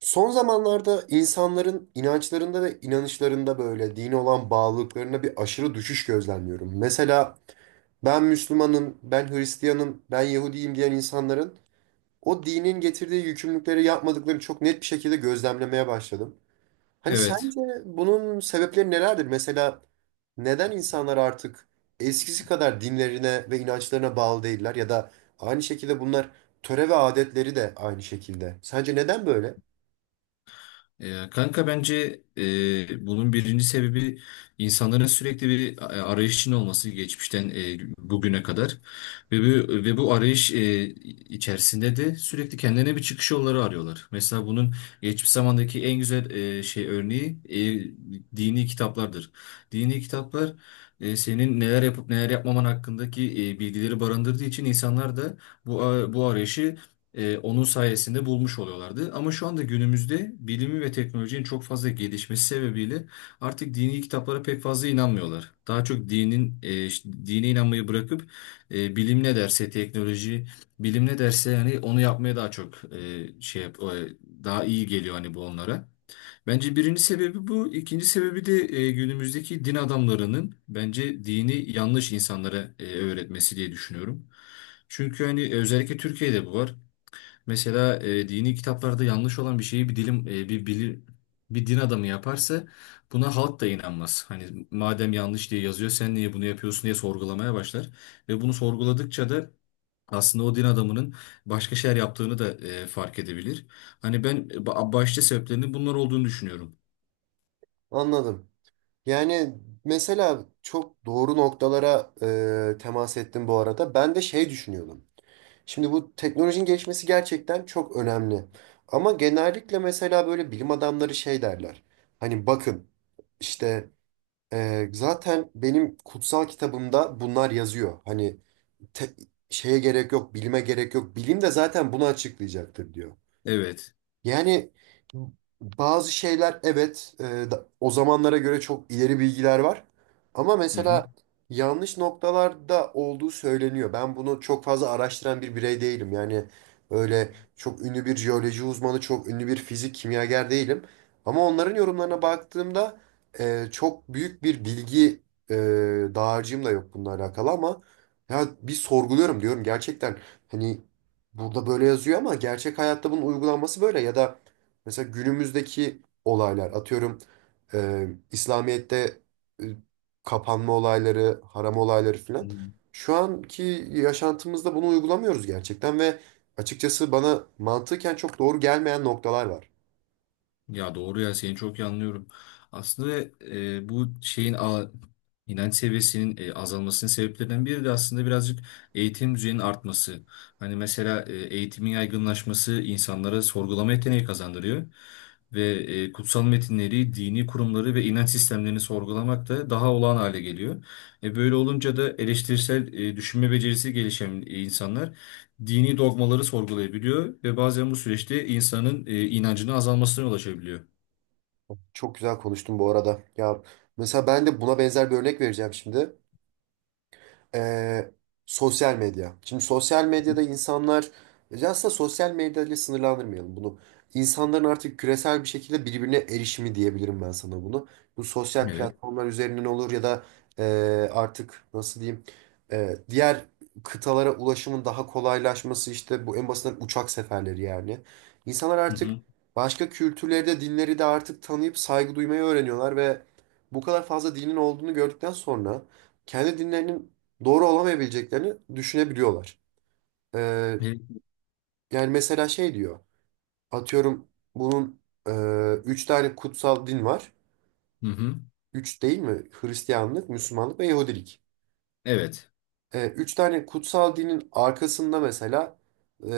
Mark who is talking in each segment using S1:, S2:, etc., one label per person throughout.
S1: Son zamanlarda insanların inançlarında ve inanışlarında böyle dine olan bağlılıklarına bir aşırı düşüş gözlemliyorum. Mesela ben Müslümanım, ben Hristiyanım, ben Yahudiyim diyen insanların o dinin getirdiği yükümlülükleri yapmadıklarını çok net bir şekilde gözlemlemeye başladım. Hani
S2: Evet.
S1: sence bunun sebepleri nelerdir? Mesela neden insanlar artık eskisi kadar dinlerine ve inançlarına bağlı değiller ya da aynı şekilde bunlar töre ve adetleri de aynı şekilde. Sence neden böyle?
S2: Kanka bence bunun birinci sebebi insanların sürekli bir arayış içinde olması geçmişten bugüne kadar ve bu arayış içerisinde de sürekli kendilerine bir çıkış yolları arıyorlar. Mesela bunun geçmiş zamandaki en güzel şey örneği dini kitaplardır. Dini kitaplar, senin neler yapıp neler yapmaman hakkındaki bilgileri barındırdığı için insanlar da bu arayışı, onun sayesinde bulmuş oluyorlardı. Ama şu anda günümüzde bilimi ve teknolojinin çok fazla gelişmesi sebebiyle artık dini kitaplara pek fazla inanmıyorlar. Daha çok dinin işte dine inanmayı bırakıp bilim ne derse teknoloji, bilim ne derse yani onu yapmaya daha çok daha iyi geliyor hani bu onlara. Bence birinci sebebi bu. İkinci sebebi de günümüzdeki din adamlarının bence dini yanlış insanlara öğretmesi diye düşünüyorum. Çünkü hani özellikle Türkiye'de bu var. Mesela dini kitaplarda yanlış olan bir şeyi bir dilim e, bir bilir bir din adamı yaparsa buna halk da inanmaz. Hani madem yanlış diye yazıyor sen niye bunu yapıyorsun diye sorgulamaya başlar. Ve bunu sorguladıkça da aslında o din adamının başka şeyler yaptığını da fark edebilir. Hani başta sebeplerinin bunlar olduğunu düşünüyorum.
S1: Anladım. Yani mesela çok doğru noktalara temas ettim bu arada. Ben de şey düşünüyordum. Şimdi bu teknolojinin gelişmesi gerçekten çok önemli. Ama genellikle mesela böyle bilim adamları şey derler. Hani bakın işte zaten benim kutsal kitabımda bunlar yazıyor. Hani te- şeye gerek yok, bilime gerek yok. Bilim de zaten bunu açıklayacaktır diyor.
S2: Evet.
S1: Yani bazı şeyler evet, o zamanlara göre çok ileri bilgiler var. Ama
S2: Hı
S1: mesela yanlış noktalarda olduğu söyleniyor. Ben bunu çok fazla araştıran bir birey değilim. Yani öyle çok ünlü bir jeoloji uzmanı, çok ünlü bir fizik kimyager değilim. Ama onların yorumlarına baktığımda çok büyük bir bilgi e, dağarcığım da yok bununla alakalı ama ya bir sorguluyorum diyorum gerçekten. Hani burada böyle yazıyor ama gerçek hayatta bunun uygulanması böyle ya da mesela günümüzdeki olaylar atıyorum İslamiyet'te, e, kapanma olayları, haram olayları filan.
S2: hı.
S1: Şu anki yaşantımızda bunu uygulamıyoruz gerçekten ve açıkçası bana mantıken çok doğru gelmeyen noktalar var.
S2: Ya doğru, ya seni çok iyi anlıyorum. Aslında bu inanç seviyesinin azalmasının sebeplerinden biri de aslında birazcık eğitim düzeyinin artması. Hani mesela eğitimin yaygınlaşması insanlara sorgulama yeteneği kazandırıyor. Ve kutsal metinleri, dini kurumları ve inanç sistemlerini sorgulamak da daha olağan hale geliyor. Böyle olunca da eleştirisel düşünme becerisi gelişen insanlar dini dogmaları sorgulayabiliyor ve bazen bu süreçte insanın inancının azalmasına yol açabiliyor.
S1: Çok güzel konuştun bu arada. Ya mesela ben de buna benzer bir örnek vereceğim şimdi. Ee, sosyal medya. Şimdi sosyal
S2: Hı.
S1: medyada insanlar, aslında sosyal medyayla sınırlandırmayalım bunu. İnsanların artık küresel bir şekilde birbirine erişimi diyebilirim ben sana bunu. Bu sosyal
S2: Evet.
S1: platformlar üzerinden olur ya da e, artık nasıl diyeyim, diğer kıtalara ulaşımın daha kolaylaşması işte bu en basitinden uçak seferleri yani. İnsanlar
S2: Hı
S1: artık
S2: hı.
S1: başka kültürleri de dinleri de artık tanıyıp saygı duymayı öğreniyorlar ve bu kadar fazla dinin olduğunu gördükten sonra kendi dinlerinin doğru olamayabileceklerini düşünebiliyorlar. Ee,
S2: Evet.
S1: yani mesela şey diyor. Atıyorum bunun e, üç tane kutsal din var.
S2: Hı hı.
S1: Üç değil mi? Hristiyanlık, Müslümanlık ve Yahudilik.
S2: Evet.
S1: Üç tane kutsal dinin arkasında mesela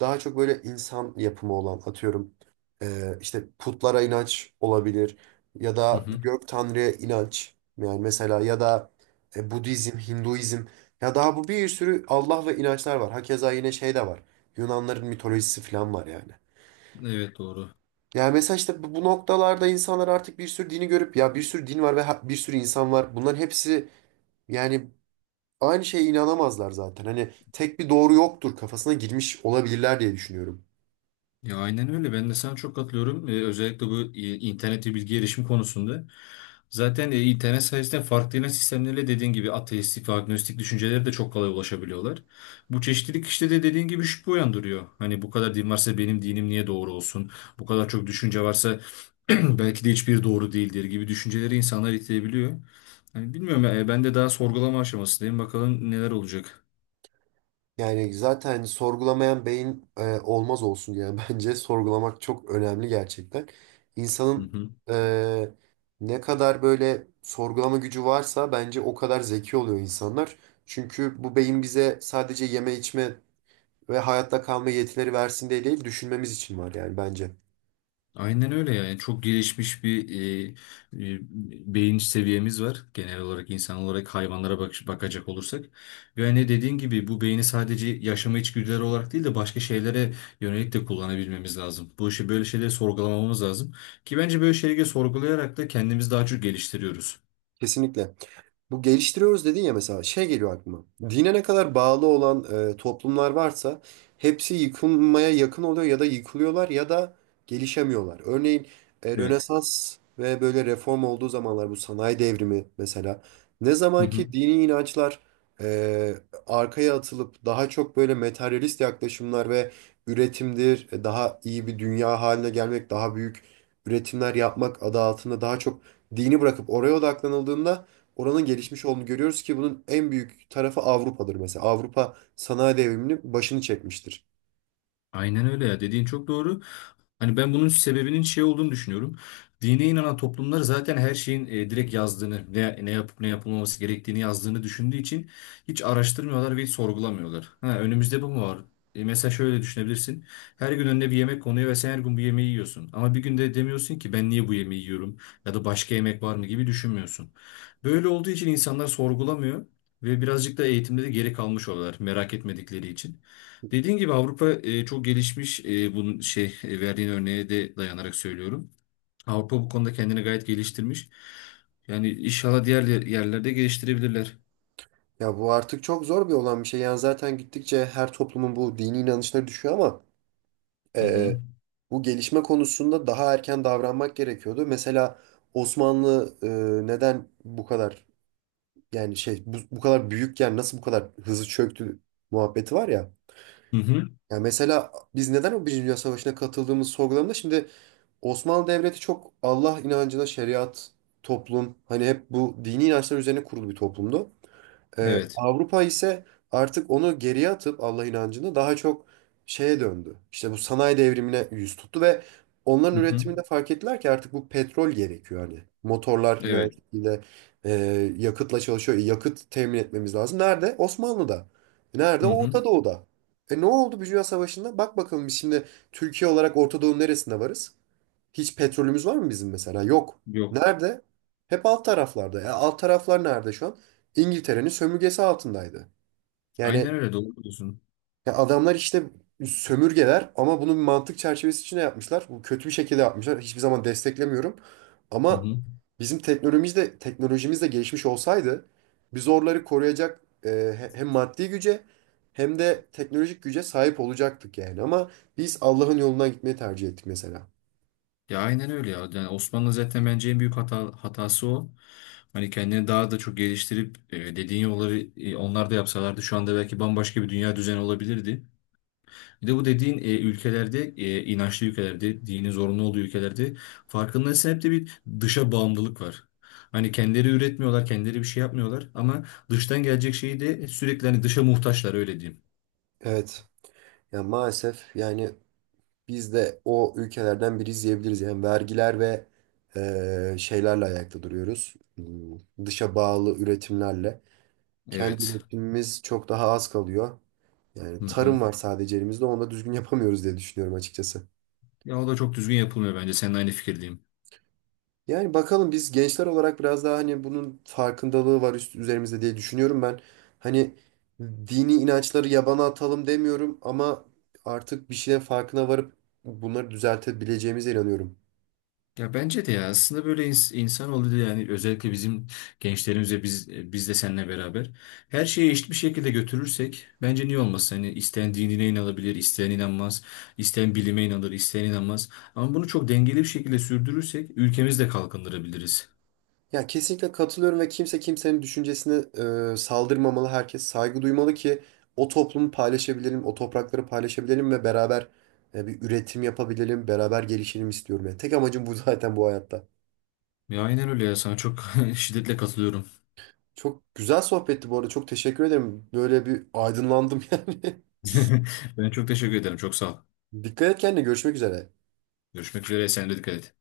S1: daha çok böyle insan yapımı olan atıyorum işte putlara inanç olabilir ya
S2: Hı
S1: da
S2: hı.
S1: gök tanrıya inanç yani mesela ya da Budizm, Hinduizm ya daha bu bir sürü Allah ve inançlar var. Hakeza yine şey de var. Yunanların mitolojisi falan var yani.
S2: Evet, doğru.
S1: Yani mesela işte bu noktalarda insanlar artık bir sürü dini görüp ya bir sürü din var ve bir sürü insan var. Bunların hepsi yani aynı şeye inanamazlar zaten. Hani tek bir doğru yoktur kafasına girmiş olabilirler diye düşünüyorum.
S2: Ya aynen öyle. Ben de sana çok katılıyorum. Özellikle bu internet ve bilgi erişim konusunda. Zaten internet sayesinde farklı inanç sistemleriyle dediğin gibi ateistik ve agnostik düşüncelere de çok kolay ulaşabiliyorlar. Bu çeşitlilik işte de dediğin gibi şüphe uyandırıyor. Hani bu kadar din varsa benim dinim niye doğru olsun? Bu kadar çok düşünce varsa belki de hiçbir doğru değildir gibi düşünceleri insanlar itebiliyor. Hani bilmiyorum, ben de daha sorgulama aşamasındayım. Bakalım neler olacak.
S1: Yani zaten sorgulamayan beyin olmaz olsun yani bence sorgulamak çok önemli gerçekten.
S2: Hı
S1: İnsanın
S2: hı.
S1: e, ne kadar böyle sorgulama gücü varsa bence o kadar zeki oluyor insanlar. Çünkü bu beyin bize sadece yeme içme ve hayatta kalma yetileri versin diye değil düşünmemiz için var yani bence.
S2: Aynen öyle, yani çok gelişmiş bir e, e, beyin seviyemiz var genel olarak insan olarak, hayvanlara bakacak olursak. Ve hani dediğin gibi bu beyni sadece yaşama içgüdüleri olarak değil de başka şeylere yönelik de kullanabilmemiz lazım. Bu işi böyle şeyleri sorgulamamız lazım ki bence böyle şeyleri sorgulayarak da kendimizi daha çok geliştiriyoruz.
S1: Kesinlikle. Bu geliştiriyoruz dedin ya, mesela şey geliyor aklıma. Hı. Dine ne kadar bağlı olan toplumlar varsa hepsi yıkılmaya yakın oluyor ya da yıkılıyorlar ya da gelişemiyorlar. Örneğin
S2: Evet.
S1: Rönesans ve böyle reform olduğu zamanlar, bu sanayi devrimi mesela, ne
S2: Hı
S1: zaman ki
S2: hı.
S1: dini inançlar e, arkaya atılıp daha çok böyle materyalist yaklaşımlar ve üretimdir, daha iyi bir dünya haline gelmek, daha büyük üretimler yapmak adı altında daha çok dini bırakıp oraya odaklanıldığında oranın gelişmiş olduğunu görüyoruz ki bunun en büyük tarafı Avrupa'dır mesela. Avrupa sanayi devriminin başını çekmiştir.
S2: Aynen öyle ya, dediğin çok doğru. Hani ben bunun sebebinin şey olduğunu düşünüyorum. Dine inanan toplumlar zaten her şeyin direkt yazdığını, ne yapıp ne yapılmaması gerektiğini yazdığını düşündüğü için hiç araştırmıyorlar ve hiç sorgulamıyorlar. Ha, önümüzde bu mu var? Mesela şöyle düşünebilirsin. Her gün önüne bir yemek konuyor ve sen her gün bu yemeği yiyorsun. Ama bir günde demiyorsun ki ben niye bu yemeği yiyorum ya da başka yemek var mı gibi düşünmüyorsun. Böyle olduğu için insanlar sorgulamıyor ve birazcık da eğitimde de geri kalmış oluyorlar merak etmedikleri için. Dediğin gibi Avrupa çok gelişmiş. Verdiğin örneğe de dayanarak söylüyorum. Avrupa bu konuda kendini gayet geliştirmiş. Yani inşallah diğer yerlerde geliştirebilirler.
S1: Ya bu artık çok zor bir olan bir şey. Yani zaten gittikçe her toplumun bu dini inançları düşüyor ama
S2: Hı hı.
S1: e, bu gelişme konusunda daha erken davranmak gerekiyordu. Mesela Osmanlı, neden bu kadar, yani şey, bu kadar büyükken nasıl bu kadar hızlı çöktü muhabbeti var ya.
S2: Hı hı.
S1: Ya mesela biz neden o Birinci Dünya Savaşı'na katıldığımız sorgulamada, şimdi Osmanlı Devleti çok Allah inancına, şeriat, toplum, hani hep bu dini inançlar üzerine kurulu bir toplumdu.
S2: Evet.
S1: Avrupa ise artık onu geriye atıp Allah inancını daha çok şeye döndü. İşte bu sanayi devrimine yüz tuttu ve onların
S2: Hı hı.
S1: üretiminde fark ettiler ki artık bu petrol gerekiyor hani. Motorlar yine aynı
S2: Evet.
S1: şekilde e, yakıtla çalışıyor. E, yakıt temin etmemiz lazım. Nerede? Osmanlı'da. E, nerede?
S2: Hı hı.
S1: Orta Doğu'da. E, ne oldu bir Dünya Savaşı'nda? Bak bakalım biz şimdi Türkiye olarak Orta Doğu'nun neresinde varız? Hiç petrolümüz var mı bizim mesela? Yok.
S2: Yok.
S1: Nerede? Hep alt taraflarda. Ya alt taraflar nerede şu an? İngiltere'nin sömürgesi altındaydı. Yani
S2: Aynen öyle, doğru diyorsun.
S1: ya adamlar işte sömürgeler ama bunu bir mantık çerçevesi içinde yapmışlar. Bu kötü bir şekilde yapmışlar. Hiçbir zaman desteklemiyorum.
S2: Hı
S1: Ama
S2: hı.
S1: bizim teknolojimiz de gelişmiş olsaydı, biz oraları koruyacak hem maddi güce hem de teknolojik güce sahip olacaktık yani. Ama biz Allah'ın yolundan gitmeyi tercih ettik mesela.
S2: Ya aynen öyle ya. Yani Osmanlı zaten bence en büyük hatası o. Hani kendini daha da çok geliştirip dediğin yolları onlar da yapsalardı şu anda belki bambaşka bir dünya düzeni olabilirdi. Bir de bu dediğin ülkelerde, inançlı ülkelerde, dini zorunlu olduğu ülkelerde farkındaysan hep de bir dışa bağımlılık var. Hani kendileri üretmiyorlar, kendileri bir şey yapmıyorlar ama dıştan gelecek şeyi de sürekli hani dışa muhtaçlar, öyle diyeyim.
S1: Evet. Ya maalesef yani biz de o ülkelerden biri izleyebiliriz. Yani vergiler ve şeylerle ayakta duruyoruz. Dışa bağlı üretimlerle. Kendi
S2: Evet.
S1: üretimimiz çok daha az kalıyor.
S2: Hı
S1: Yani
S2: hı.
S1: tarım var sadece elimizde. Onu da düzgün yapamıyoruz diye düşünüyorum açıkçası.
S2: Ya o da çok düzgün yapılmıyor bence. Seninle aynı fikirdeyim.
S1: Yani bakalım biz gençler olarak biraz daha hani bunun farkındalığı var üzerimizde diye düşünüyorum ben. Hani dini inançları yabana atalım demiyorum ama artık bir şeylerin farkına varıp bunları düzeltebileceğimize inanıyorum.
S2: Ya bence de, ya aslında böyle insan oldu yani, özellikle bizim gençlerimize biz de seninle beraber her şeyi eşit bir şekilde götürürsek bence niye olmasın? Hani isteyen dinine inanabilir, isteyen inanmaz, isteyen bilime inanır, isteyen inanmaz. Ama bunu çok dengeli bir şekilde sürdürürsek ülkemizi de kalkındırabiliriz.
S1: Ya kesinlikle katılıyorum ve kimse kimsenin düşüncesine saldırmamalı. Herkes saygı duymalı ki o toplumu paylaşabilelim, o toprakları paylaşabilelim ve beraber bir üretim yapabilelim, beraber gelişelim istiyorum. Yani tek amacım bu zaten bu hayatta.
S2: Ya aynen öyle ya, sana çok şiddetle katılıyorum.
S1: Çok güzel sohbetti bu arada. Çok teşekkür ederim. Böyle bir aydınlandım yani.
S2: Ben çok teşekkür ederim. Çok sağ ol.
S1: Dikkat et kendine. Görüşmek üzere.
S2: Görüşmek üzere. Sen de dikkat et.